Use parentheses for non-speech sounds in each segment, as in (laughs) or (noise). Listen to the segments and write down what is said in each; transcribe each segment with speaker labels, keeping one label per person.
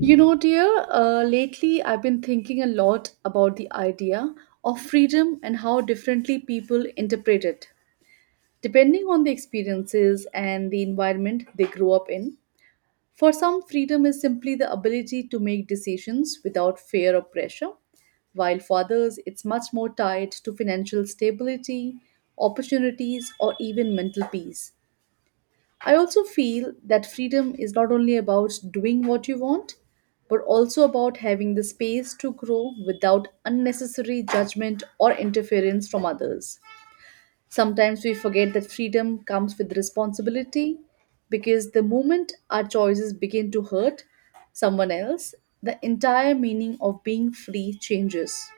Speaker 1: Lately I've been thinking a lot about the idea of freedom and how differently people interpret it, depending on the experiences and the environment they grow up in. For some, freedom is simply the ability to make decisions without fear or pressure, while for others, it's much more tied to financial stability, opportunities, or even mental peace. I also feel that freedom is not only about doing what you want, but also about having the space to grow without unnecessary judgment or interference from others. Sometimes we forget that freedom comes with responsibility because the moment our choices begin to hurt someone else, the entire meaning of being free changes.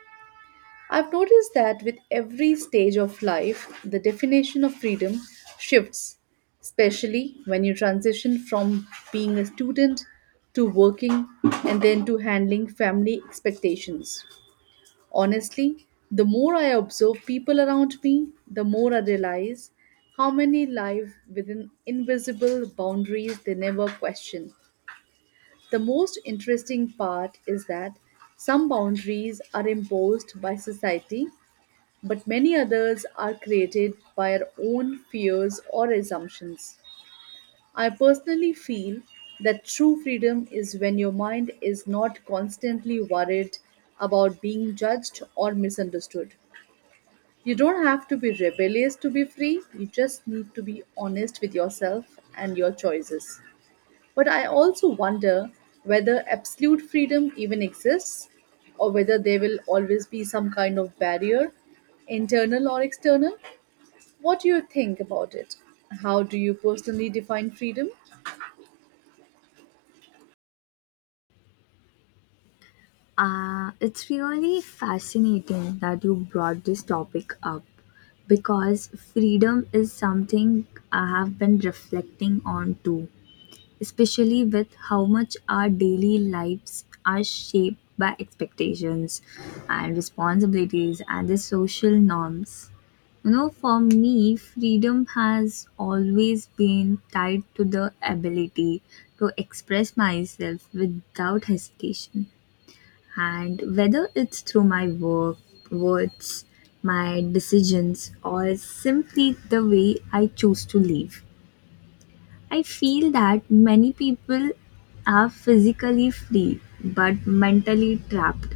Speaker 1: I've noticed that with every stage of life, the definition of freedom shifts, especially when you transition from being a student to working and then to handling family expectations. Honestly, the more I observe people around me, the more I realize how many live within invisible boundaries they never question. The most interesting part is that some boundaries are imposed by society but many others are created by our own fears or assumptions. I personally feel that true freedom is when your mind is not constantly worried about being judged or misunderstood. You don't have to be rebellious to be free, you just need to be honest with yourself and your choices. But I also wonder whether absolute freedom even exists or whether there will always be some kind of barrier, internal or external. What do you think about it? How do you personally define freedom?
Speaker 2: It's really fascinating that you brought this topic up because freedom is something I have been reflecting on too, especially with how much our daily lives are shaped by expectations and responsibilities and the social norms. You know, for me, freedom has always been tied to the ability to express myself without hesitation, and whether it's through my work, words, my decisions, or simply the way I choose to live, I feel that many people are physically free but mentally trapped,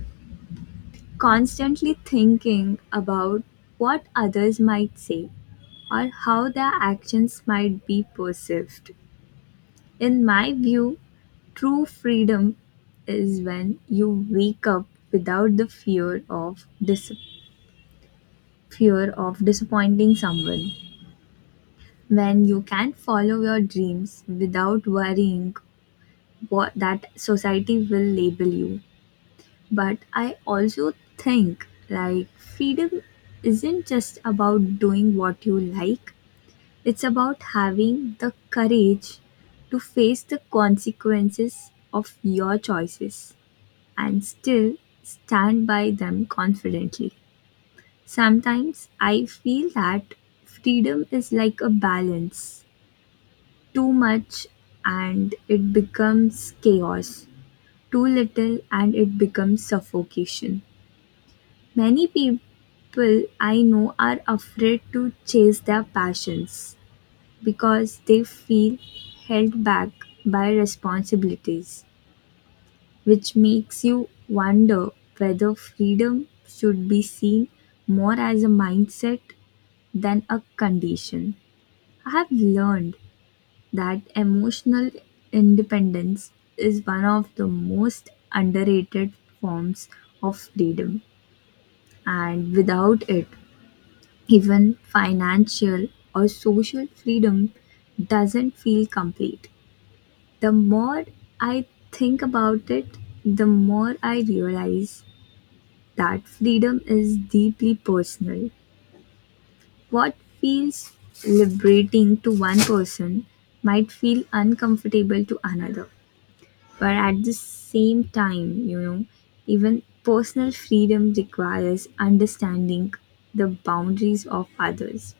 Speaker 2: constantly thinking about what others might say or how their actions might be perceived. In my view, true freedom is when you wake up without the fear of disappointing someone. When you can follow your dreams without worrying what that society will label you. But I also think like freedom isn't just about doing what you like. It's about having the courage to face the consequences of your choices and still stand by them confidently. Sometimes I feel that freedom is like a balance: too much and it becomes chaos, too little and it becomes suffocation. Many people I know are afraid to chase their passions because they feel held back by responsibilities, which makes you wonder whether freedom should be seen more as a mindset than a condition. I have learned that emotional independence is one of the most underrated forms of freedom, and without it, even financial or social freedom doesn't feel complete. The more I think about it, the more I realize that freedom is deeply personal. What feels liberating to one person might feel uncomfortable to another. But at the same time, even personal freedom requires understanding the boundaries of others,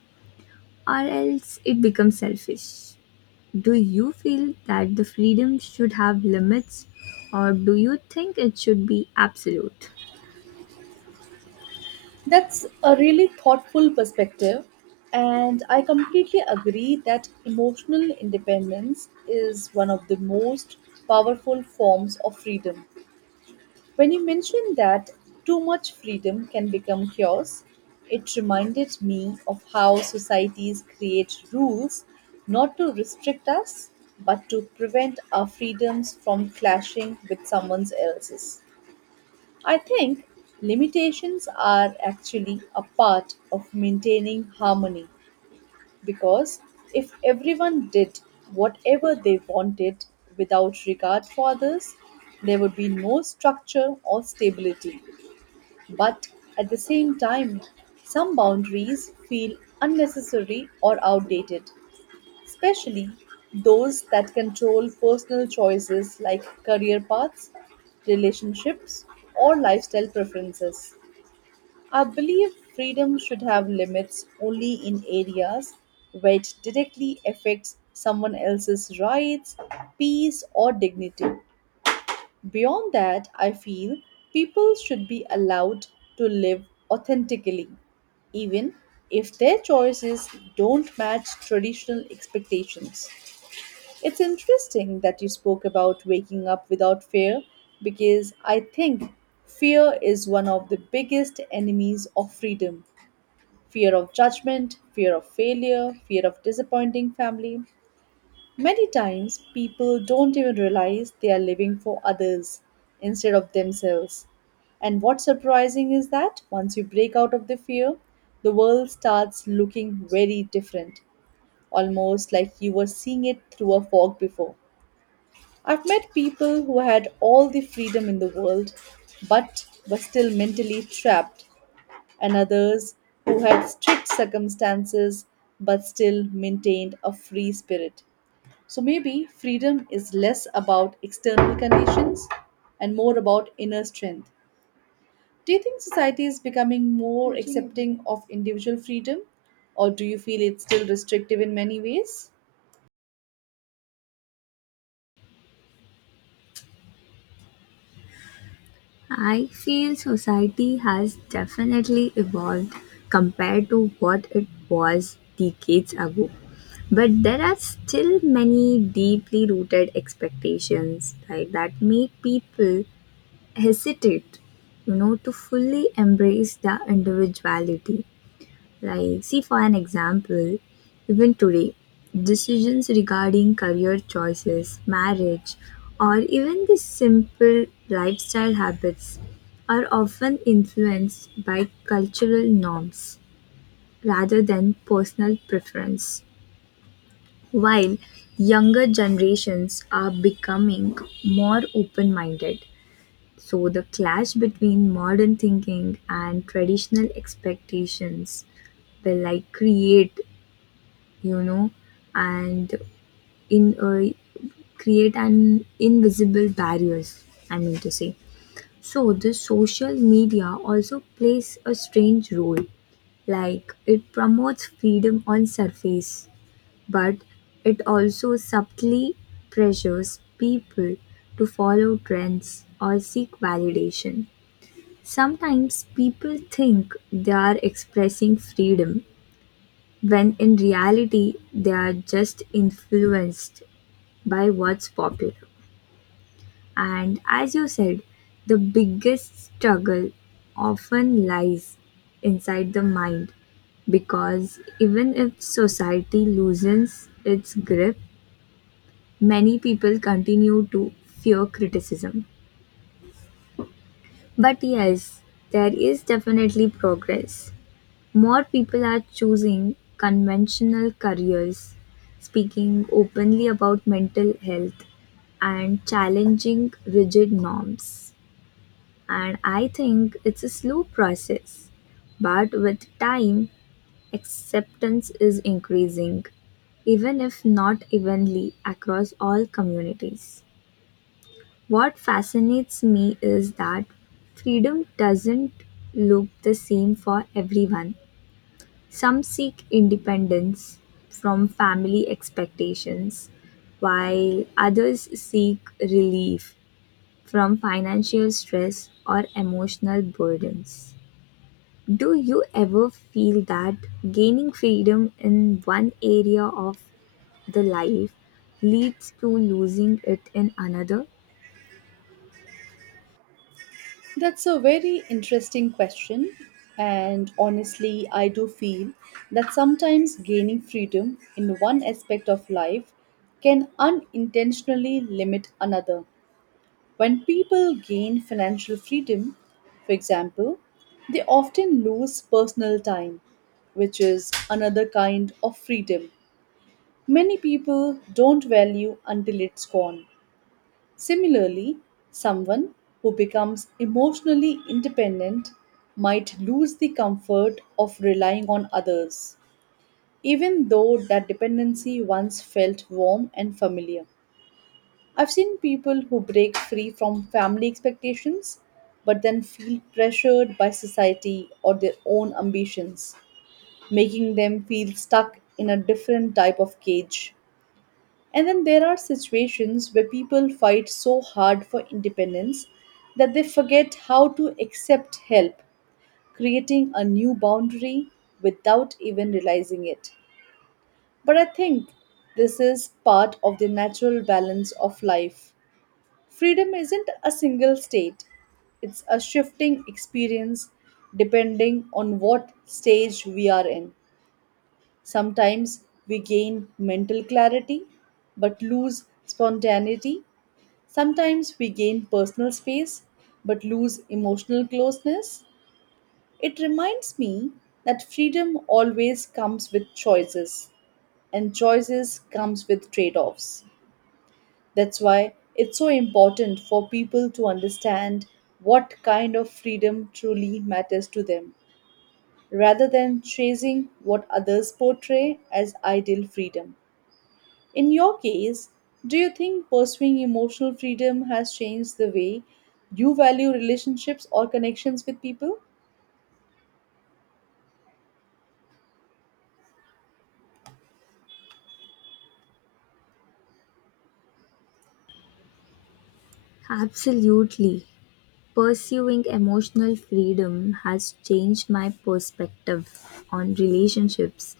Speaker 2: or else it becomes selfish. Do you feel that the freedom should have limits, or do you think it should be absolute?
Speaker 1: That's a really thoughtful perspective, and I completely agree that emotional independence is one of the most powerful forms of freedom. When you mentioned that too much freedom can become chaos, it reminded me of how societies create rules not to restrict us but to prevent our freedoms from clashing with someone else's. I think limitations are actually a part of maintaining harmony because if everyone did whatever they wanted without regard for others, there would be no structure or stability. But at the same time, some boundaries feel unnecessary or outdated, especially those that control personal choices like career paths, relationships, or lifestyle preferences. I believe freedom should have limits only in areas where it directly affects someone else's rights, peace, or dignity. Beyond that, I feel people should be allowed to live authentically, even if their choices don't match traditional expectations. It's interesting that you spoke about waking up without fear because I think fear is one of the biggest enemies of freedom: fear of judgment, fear of failure, fear of disappointing family. Many times, people don't even realize they are living for others instead of themselves. And what's surprising is that once you break out of the fear, the world starts looking very different, almost like you were seeing it through a fog before. I've met people who had all the freedom in the world but were still mentally trapped, and others who had strict circumstances but still maintained a free spirit. So maybe freedom is less about external conditions and more about inner strength. Do you think society is becoming more accepting of individual freedom, or do you feel it's still restrictive in many ways?
Speaker 2: I feel society has definitely evolved compared to what it was decades ago. But there are still many deeply rooted expectations like that make people hesitate, to fully embrace their individuality. Like, see, for an example, even today, decisions regarding career choices, marriage, or even the simple lifestyle habits are often influenced by cultural norms rather than personal preference. While younger generations are becoming more open minded, so the clash between modern thinking and traditional expectations will like create you know, and in create an invisible barriers. I mean to say. So the social media also plays a strange role. Like it promotes freedom on surface, but it also subtly pressures people to follow trends or seek validation. Sometimes people think they are expressing freedom when in reality they are just influenced by what's popular. And as you said, the biggest struggle often lies inside the mind, because even if society loosens its grip, many people continue to fear criticism. But yes, there is definitely progress. More people are choosing conventional careers, speaking openly about mental health, and challenging rigid norms. And I think it's a slow process. But with time, acceptance is increasing, even if not evenly across all communities. What fascinates me is that freedom doesn't look the same for everyone. Some seek independence from family expectations, while others seek relief from financial stress or emotional burdens. Do you ever feel that gaining freedom in one area of the life leads to losing it in another?
Speaker 1: That's a very interesting question. And honestly, I do feel that sometimes gaining freedom in one aspect of life can unintentionally limit another. When people gain financial freedom, for example, they often lose personal time, which is another kind of freedom. Many people don't value until it's gone. Similarly, someone who becomes emotionally independent might lose the comfort of relying on others, even though that dependency once felt warm and familiar. I've seen people who break free from family expectations but then feel pressured by society or their own ambitions, making them feel stuck in a different type of cage. And then there are situations where people fight so hard for independence that they forget how to accept help, creating a new boundary without even realizing it. But I think this is part of the natural balance of life. Freedom isn't a single state, it's a shifting experience depending on what stage we are in. Sometimes we gain mental clarity but lose spontaneity. Sometimes we gain personal space but lose emotional closeness. It reminds me that freedom always comes with choices and choices comes with trade-offs. That's why it's so important for people to understand what kind of freedom truly matters to them rather than chasing what others portray as ideal freedom. In your case, do you think pursuing emotional freedom has changed the way you value relationships or connections with people?
Speaker 2: Absolutely. Pursuing emotional freedom has changed my perspective on relationships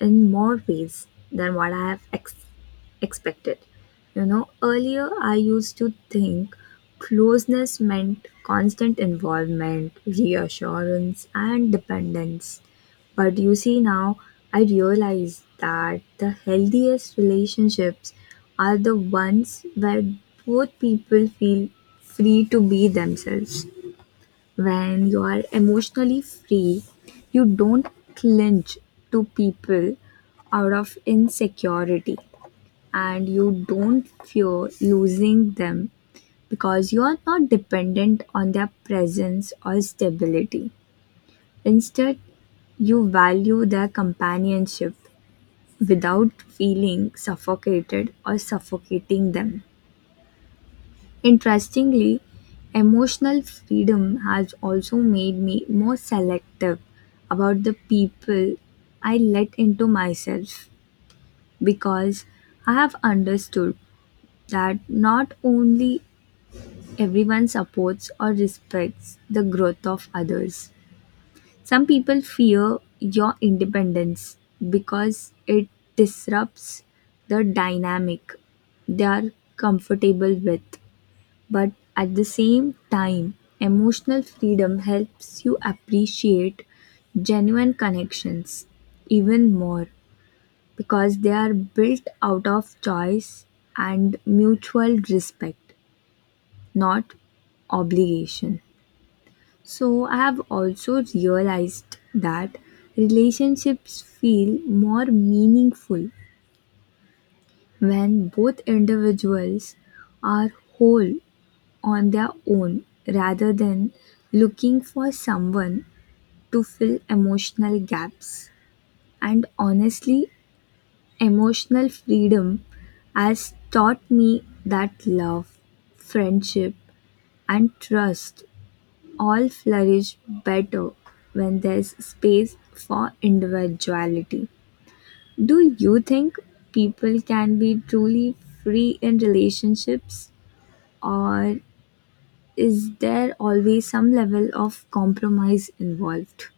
Speaker 2: in more ways than what I have expected. You know, earlier I used to think closeness meant constant involvement, reassurance, and dependence. But you see, now I realize that the healthiest relationships are the ones where both people feel free to be themselves. When you are emotionally free, you don't cling to people out of insecurity, and you don't fear losing them because you are not dependent on their presence or stability. Instead, you value their companionship without feeling suffocated or suffocating them. Interestingly, emotional freedom has also made me more selective about the people I let into myself, because I have understood that not only everyone supports or respects the growth of others. Some people fear your independence because it disrupts the dynamic they are comfortable with. But at the same time, emotional freedom helps you appreciate genuine connections even more, because they are built out of choice and mutual respect, not obligation. So I have also realized that relationships feel more meaningful when both individuals are whole on their own rather than looking for someone to fill emotional gaps. And honestly, emotional freedom has taught me that love, friendship, and trust all flourish better when there's space for individuality. Do you think people can be truly free in relationships, or is there always some level of compromise involved?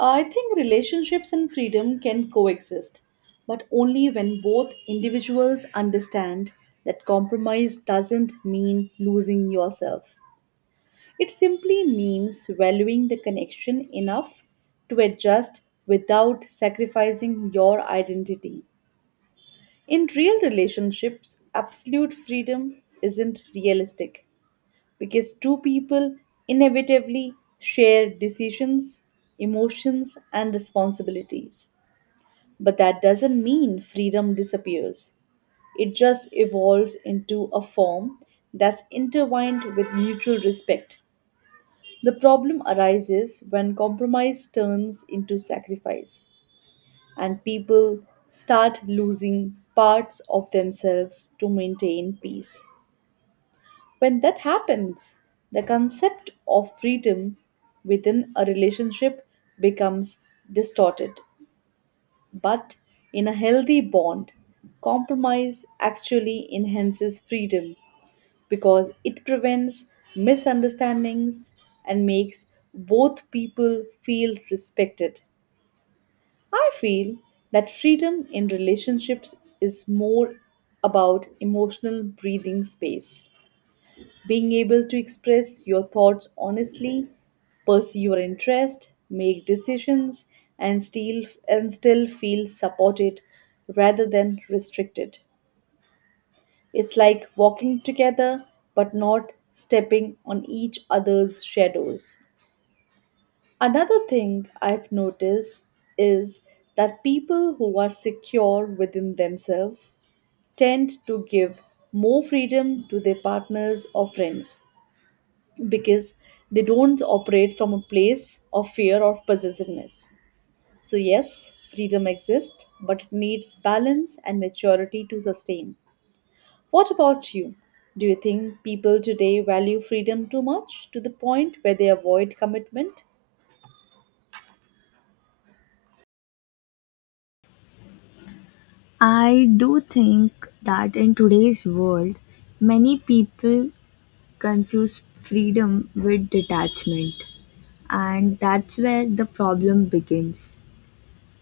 Speaker 1: I think relationships and freedom can coexist, but only when both individuals understand that compromise doesn't mean losing yourself. It simply means valuing the connection enough to adjust without sacrificing your identity. In real relationships, absolute freedom isn't realistic because two people inevitably share decisions, emotions, and responsibilities. But that doesn't mean freedom disappears, it just evolves into a form that's intertwined with mutual respect. The problem arises when compromise turns into sacrifice and people start losing parts of themselves to maintain peace. When that happens, the concept of freedom within a relationship becomes distorted. But in a healthy bond, compromise actually enhances freedom because it prevents misunderstandings and makes both people feel respected. I feel that freedom in relationships is more about emotional breathing space, being able to express your thoughts honestly, pursue your interest, make decisions and still and still feel supported rather than restricted. It's like walking together but not stepping on each other's shadows. Another thing I've noticed is that people who are secure within themselves tend to give more freedom to their partners or friends because they don't operate from a place of fear or possessiveness. So, yes, freedom exists, but it needs balance and maturity to sustain. What about you? Do you think people today value freedom too much to the point where they avoid commitment?
Speaker 2: I do think that in today's world, many people confuse freedom with detachment, and that's where the problem begins.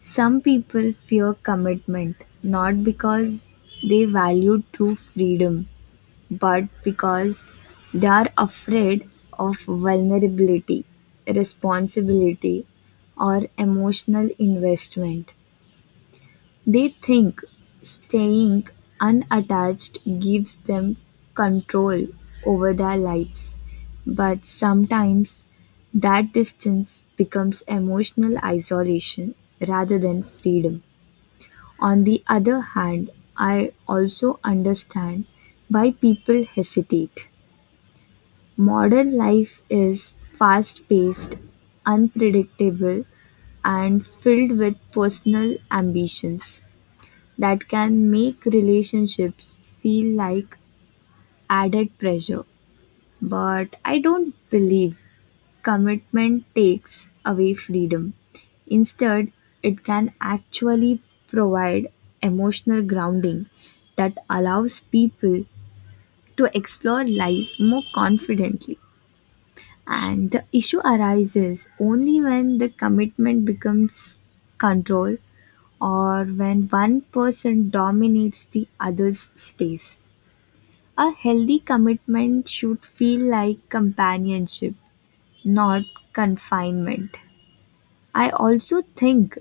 Speaker 2: Some people fear commitment not because they value true freedom, but because they are afraid of vulnerability, responsibility, or emotional investment. They think staying unattached gives them control over their lives, but sometimes that distance becomes emotional isolation rather than freedom. On the other hand, I also understand why people hesitate. Modern life is fast paced, unpredictable, and filled with personal ambitions that can make relationships feel like added pressure. But I don't believe commitment takes away freedom. Instead, it can actually provide emotional grounding that allows people to explore life more confidently. And the issue arises only when the commitment becomes control, or when one person dominates the other's space. A healthy commitment should feel like companionship, not confinement. I also think,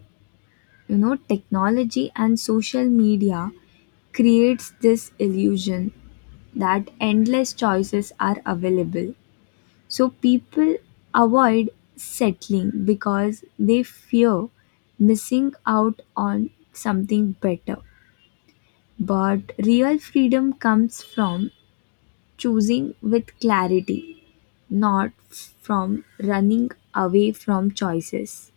Speaker 2: technology and social media creates this illusion that endless choices are available. So people avoid settling because they fear missing out on something better. But real freedom comes from choosing with clarity, not from running away from choices.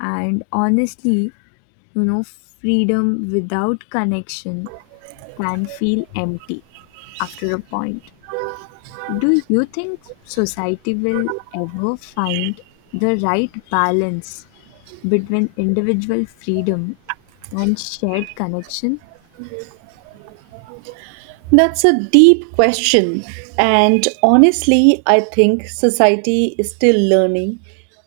Speaker 2: And honestly, freedom without connection can feel empty after a point. Do you think society will ever find the right balance between individual freedom and shared connection?
Speaker 1: That's a deep question. And honestly, I think society is still learning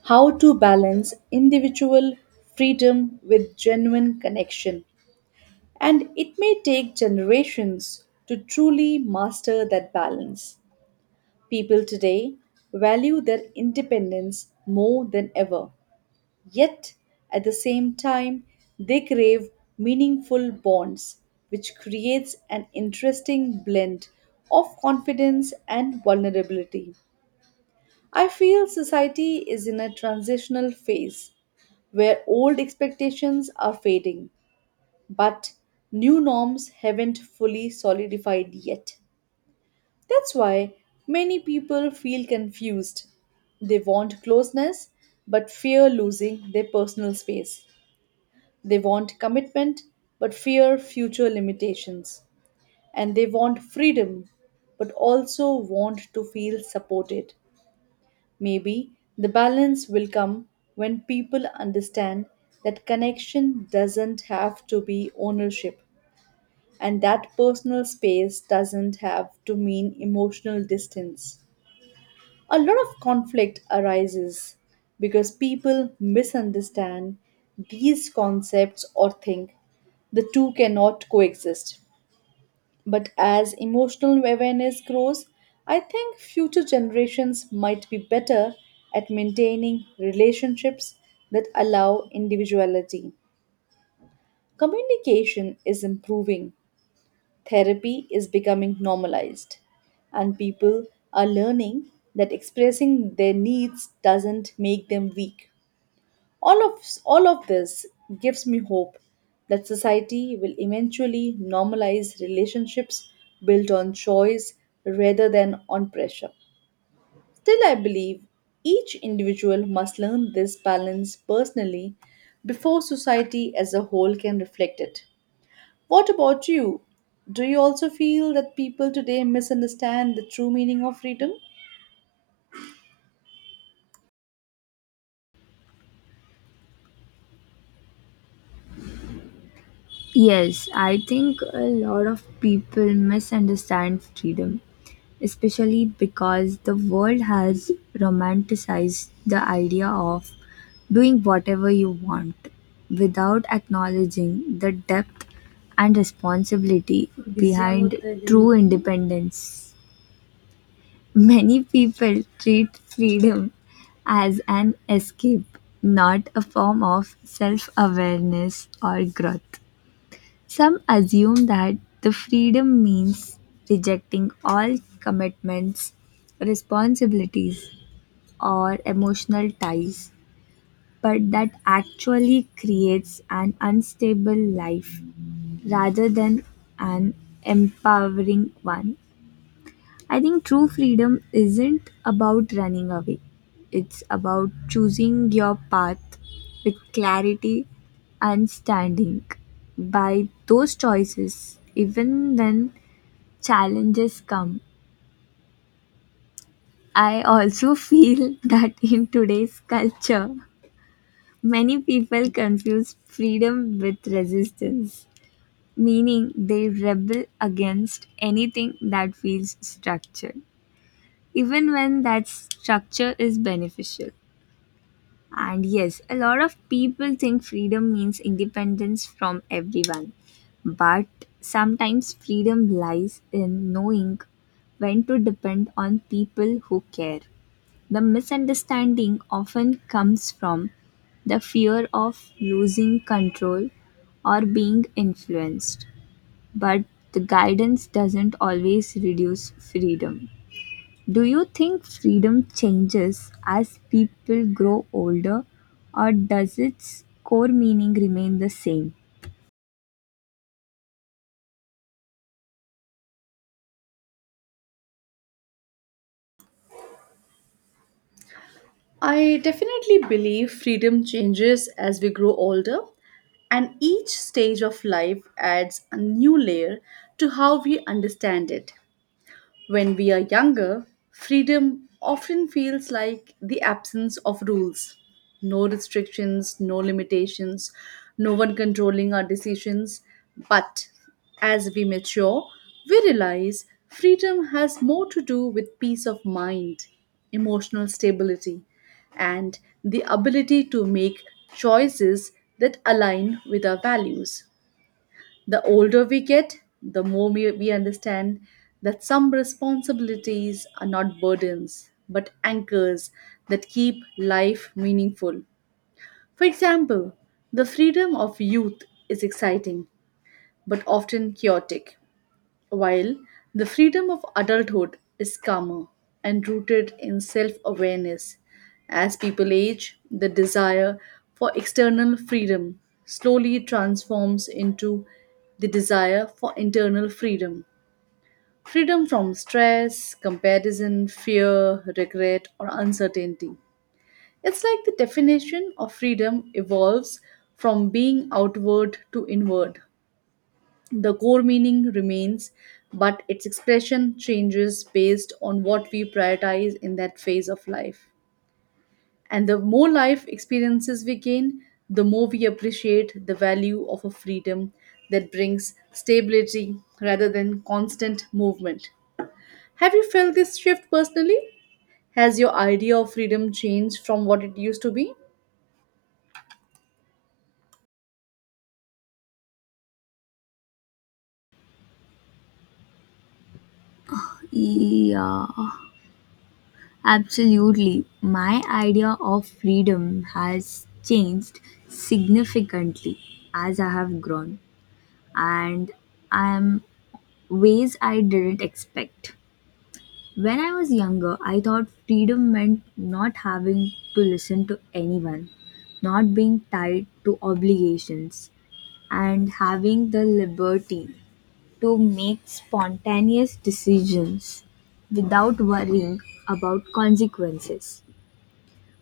Speaker 1: how to balance individual freedom with genuine connection. And it may take generations to truly master that balance. People today value their independence more than ever. Yet, at the same time, they crave meaningful bonds, which creates an interesting blend of confidence and vulnerability. I feel society is in a transitional phase where old expectations are fading, but new norms haven't fully solidified yet. That's why many people feel confused. They want closeness but fear losing their personal space. They want commitment but fear future limitations. And they want freedom but also want to feel supported. Maybe the balance will come when people understand that connection doesn't have to be ownership and that personal space doesn't have to mean emotional distance. A lot of conflict arises because people misunderstand these concepts or think the two cannot coexist. But as emotional awareness grows, I think future generations might be better at maintaining relationships that allow individuality. Communication is improving, therapy is becoming normalized, and people are learning that expressing their needs doesn't make them weak. All of this gives me hope that society will eventually normalize relationships built on choice rather than on pressure. Still, I believe each individual must learn this balance personally before society as a whole can reflect it. What about you? Do you also feel that people today misunderstand the true meaning of freedom?
Speaker 2: Yes, I think a lot of people misunderstand freedom, especially because the world has romanticized the idea of doing whatever you want without acknowledging the depth and responsibility behind true independence. Many people treat freedom as an escape, not a form of self awareness or growth. Some assume that the freedom means rejecting all commitments, responsibilities, or emotional ties, but that actually creates an unstable life rather than an empowering one. I think true freedom isn't about running away. It's about choosing your path with clarity and standing by those choices, even when challenges come. I also (laughs) feel that in today's culture, many people confuse freedom with resistance, meaning they rebel against anything that feels structured, even when that structure is beneficial. And yes, a lot of people think freedom means independence from everyone, but sometimes freedom lies in knowing when to depend on people who care. The misunderstanding often comes from the fear of losing control or being influenced, but the guidance doesn't always reduce freedom. Do you think freedom changes as people grow older, or does its core meaning remain the same?
Speaker 1: I definitely believe freedom changes as we grow older, and each stage of life adds a new layer to how we understand it. When we are younger, freedom often feels like the absence of rules. No restrictions, no limitations, no one controlling our decisions. But as we mature, we realize freedom has more to do with peace of mind, emotional stability, and the ability to make choices that align with our values. The older we get, the more we understand that some responsibilities are not burdens, but anchors that keep life meaningful. For example, the freedom of youth is exciting, but often chaotic, while the freedom of adulthood is calmer and rooted in self awareness. As people age, the desire for external freedom slowly transforms into the desire for internal freedom. Freedom from stress, comparison, fear, regret, or uncertainty. It's like the definition of freedom evolves from being outward to inward. The core meaning remains, but its expression changes based on what we prioritize in that phase of life. And the more life experiences we gain, the more we appreciate the value of a freedom that brings stability rather than constant movement. Have you felt this shift personally? Has your idea of freedom changed from what it used to be?
Speaker 2: Yeah, absolutely. My idea of freedom has changed significantly as I have grown, and I am ways I didn't expect. When I was younger, I thought freedom meant not having to listen to anyone, not being tied to obligations, and having the liberty to make spontaneous decisions without worrying about consequences.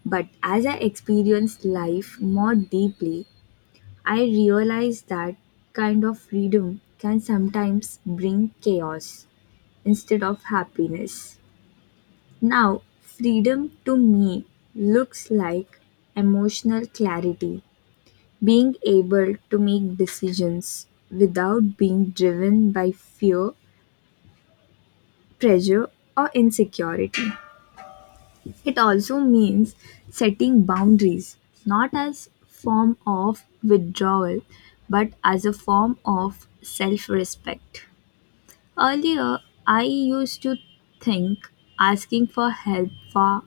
Speaker 2: But as I experienced life more deeply, I realized that kind of freedom can sometimes bring chaos instead of happiness. Now, freedom to me looks like emotional clarity: being able to make decisions without being driven by fear, pressure, or insecurity. It also means setting boundaries, not as form of withdrawal, but as a form of self-respect. Earlier, I used to think asking for help for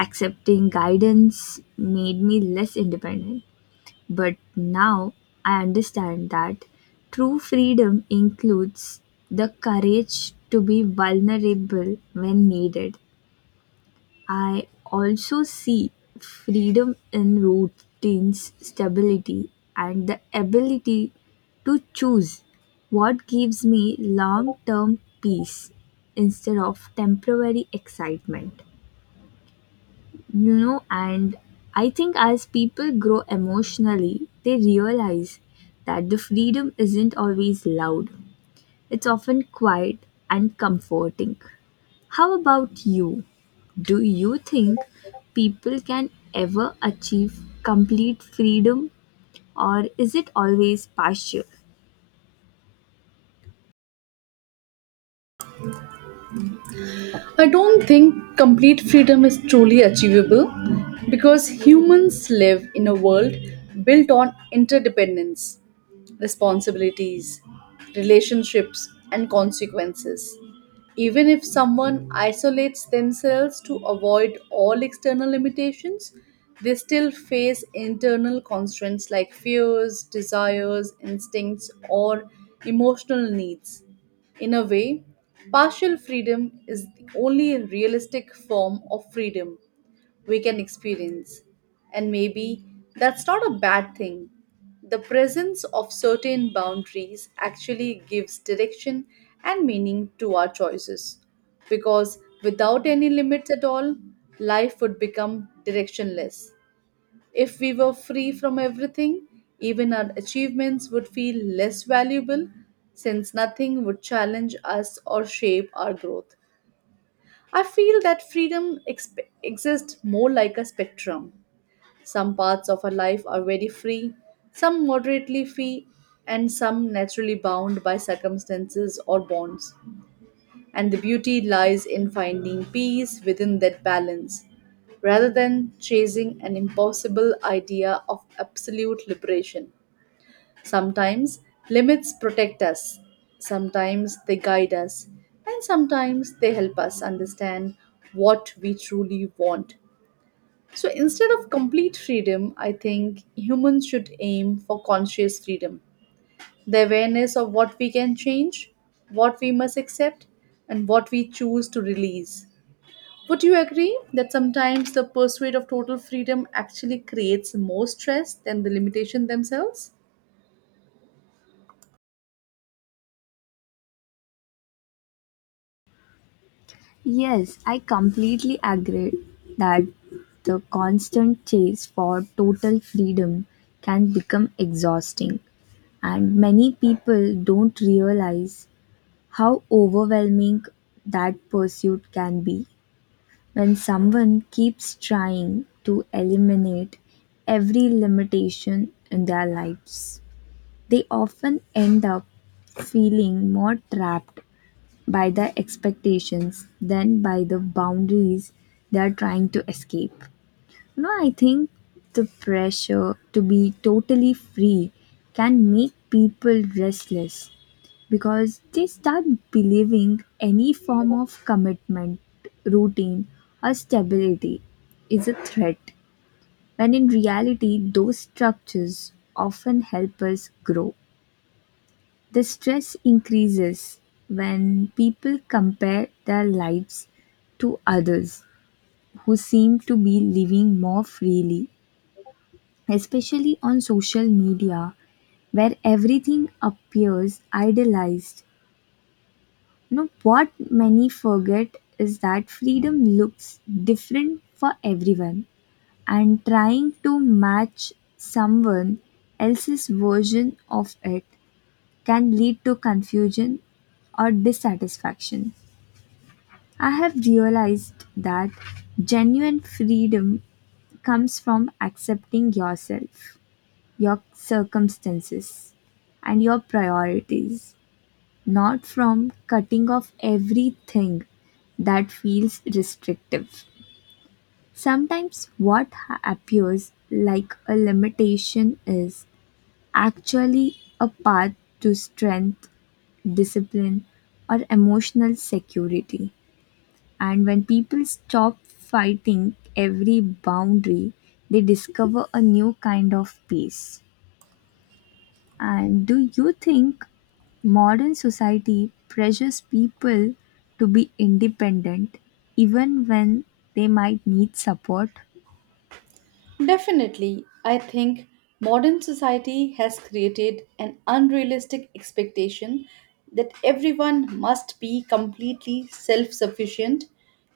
Speaker 2: accepting guidance made me less independent. But now I understand that true freedom includes the courage to be vulnerable when needed. I also see freedom in routines, stability, and the ability to choose what gives me long term peace instead of temporary excitement. And I think as people grow emotionally, they realize that the freedom isn't always loud. It's often quiet and comforting. How about you? Do you think people can ever achieve complete freedom, or is it always partial?
Speaker 1: I don't think complete freedom is truly achievable because humans live in a world built on interdependence, responsibilities, relationships, and consequences. Even if someone isolates themselves to avoid all external limitations, they still face internal constraints like fears, desires, instincts, or emotional needs. In a way, partial freedom is the only realistic form of freedom we can experience. And maybe that's not a bad thing. The presence of certain boundaries actually gives direction and meaning to our choices. Because without any limits at all, life would become directionless. If we were free from everything, even our achievements would feel less valuable since nothing would challenge us or shape our growth. I feel that freedom exists more like a spectrum. Some parts of our life are very free, some moderately free, and some naturally bound by circumstances or bonds. And the beauty lies in finding peace within that balance, rather than chasing an impossible idea of absolute liberation. Sometimes limits protect us, sometimes they guide us, and sometimes they help us understand what we truly want. So instead of complete freedom, I think humans should aim for conscious freedom, the awareness of what we can change, what we must accept, and what we choose to release. Would you agree that sometimes the pursuit of total freedom actually creates more stress than the limitation themselves?
Speaker 2: Yes, I completely agree that the constant chase for total freedom can become exhausting, and many people don't realize how overwhelming that pursuit can be. When someone keeps trying to eliminate every limitation in their lives, they often end up feeling more trapped by the expectations than by the boundaries they are trying to escape. I think the pressure to be totally free can make people restless because they start believing any form of commitment, routine, or stability is a threat, when in reality, those structures often help us grow. The stress increases when people compare their lives to others who seem to be living more freely, especially on social media where everything appears idealized. Now, what many forget is that freedom looks different for everyone, and trying to match someone else's version of it can lead to confusion or dissatisfaction. I have realized that genuine freedom comes from accepting yourself, your circumstances, and your priorities, not from cutting off everything that feels restrictive. Sometimes what appears like a limitation is actually a path to strength, discipline, or emotional security. And when people stop fighting every boundary, they discover a new kind of peace. And do you think modern society pressures people to be independent even when they might need support?
Speaker 1: Definitely. I think modern society has created an unrealistic expectation that everyone must be completely self sufficient,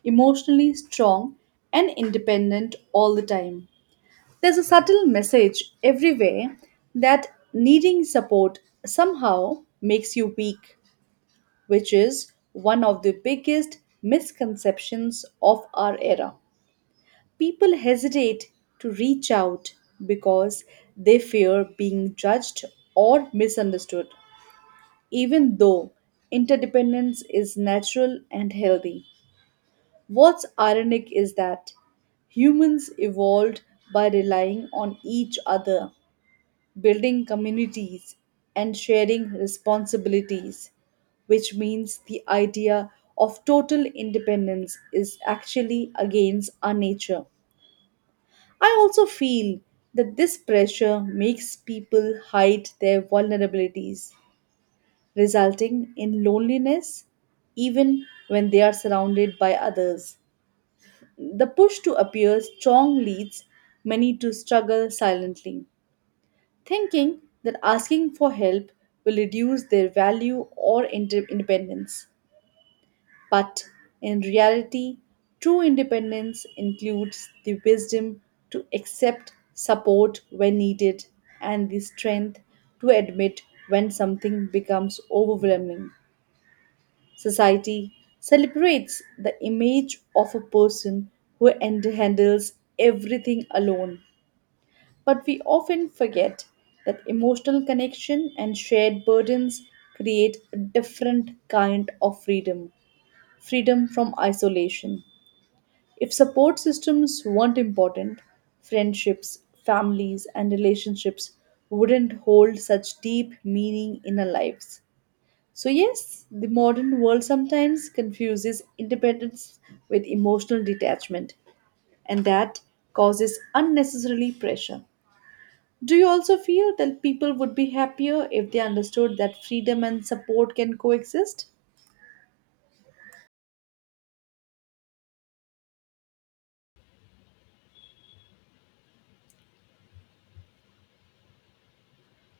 Speaker 1: emotionally strong, and independent all the time. There's a subtle message everywhere that needing support somehow makes you weak, which is one of the biggest misconceptions of our era. People hesitate to reach out because they fear being judged or misunderstood, even though interdependence is natural and healthy. What's ironic is that humans evolved by relying on each other, building communities, and sharing responsibilities, which means the idea of total independence is actually against our nature. I also feel that this pressure makes people hide their vulnerabilities, resulting in loneliness even when they are surrounded by others. The push to appear strong leads many to struggle silently, thinking that asking for help will reduce their value or independence. But in reality, true independence includes the wisdom to accept support when needed and the strength to admit when something becomes overwhelming. Society celebrates the image of a person who handles everything alone, but we often forget that emotional connection and shared burdens create a different kind of freedom, freedom from isolation. If support systems weren't important, friendships, families, and relationships wouldn't hold such deep meaning in our lives. So, yes, the modern world sometimes confuses independence with emotional detachment, and that causes unnecessarily pressure. Do you also feel that people would be happier if they understood that freedom and support can coexist?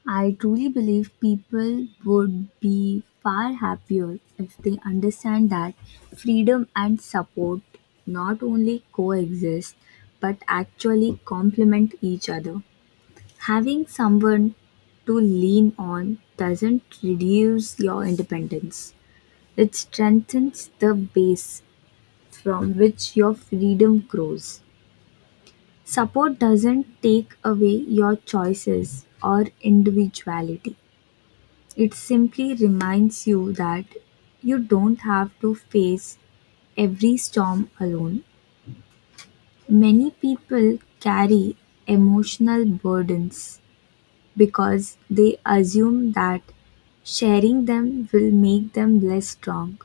Speaker 2: I truly believe people would be far happier if they understand that freedom and support not only coexist but actually complement each other. Having someone to lean on doesn't reduce your independence, it strengthens the base from which your freedom grows. Support doesn't take away your choices or individuality. It simply reminds you that you don't have to face every storm alone. Many people carry emotional burdens because they assume that sharing them will make them less strong.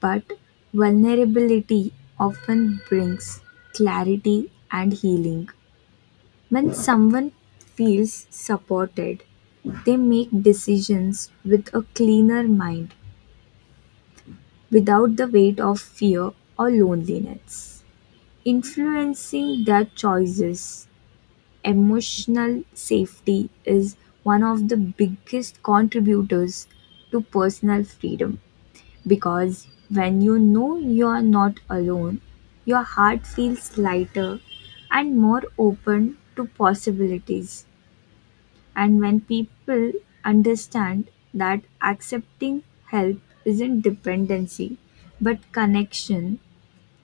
Speaker 2: But vulnerability often brings clarity and healing. When someone feels supported, they make decisions with a cleaner mind without the weight of fear or loneliness influencing their choices. Emotional safety is one of the biggest contributors to personal freedom, because when you know you are not alone, your heart feels lighter and more open to possibilities. And when people understand that accepting help isn't dependency but connection,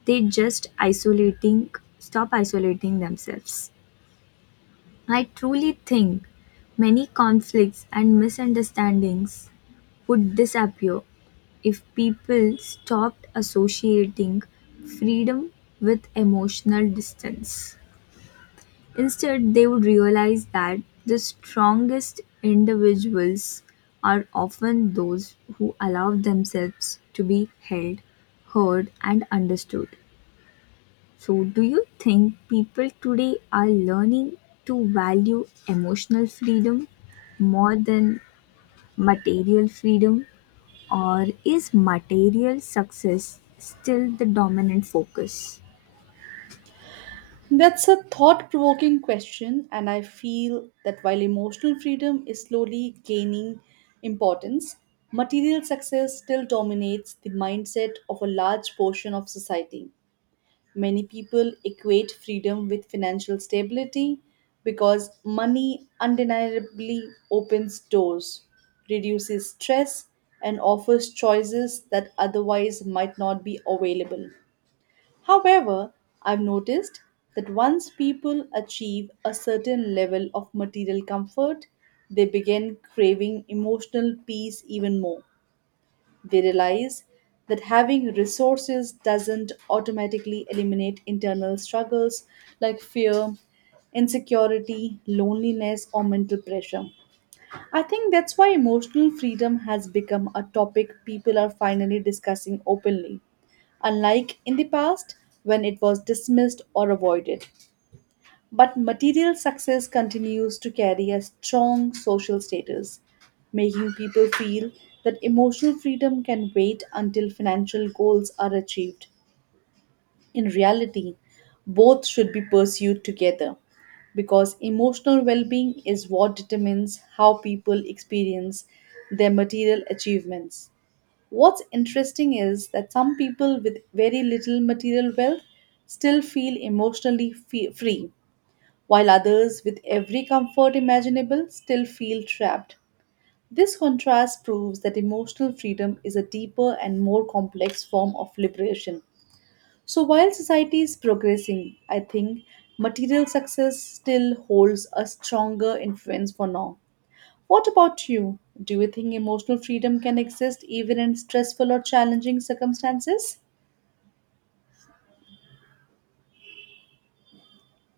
Speaker 2: they just isolating stop isolating themselves. I truly think many conflicts and misunderstandings would disappear if people stopped associating freedom with emotional distance. Instead, they would realize that the strongest individuals are often those who allow themselves to be held, heard, and understood. So, do you think people today are learning to value emotional freedom more than material freedom? Or is material success still the dominant focus?
Speaker 1: That's a thought provoking question, and I feel that while emotional freedom is slowly gaining importance, material success still dominates the mindset of a large portion of society. Many people equate freedom with financial stability because money undeniably opens doors, reduces stress, and offers choices that otherwise might not be available. However, I've noticed that once people achieve a certain level of material comfort, they begin craving emotional peace even more. We realize that having resources doesn't automatically eliminate internal struggles like fear, insecurity, loneliness, or mental pressure. I think that's why emotional freedom has become a topic people are finally discussing openly, unlike in the past when it was dismissed or avoided. But material success continues to carry a strong social status, making people feel that emotional freedom can wait until financial goals are achieved. In reality, both should be pursued together because emotional well being is what determines how people experience their material achievements. What's interesting is that some people with very little material wealth still feel emotionally free, while others, with every comfort imaginable, still feel trapped. This contrast proves that emotional freedom is a deeper and more complex form of liberation. So, while society is progressing, I think material success still holds a stronger influence for now. What about you? Do you think emotional freedom can exist even in stressful or challenging circumstances?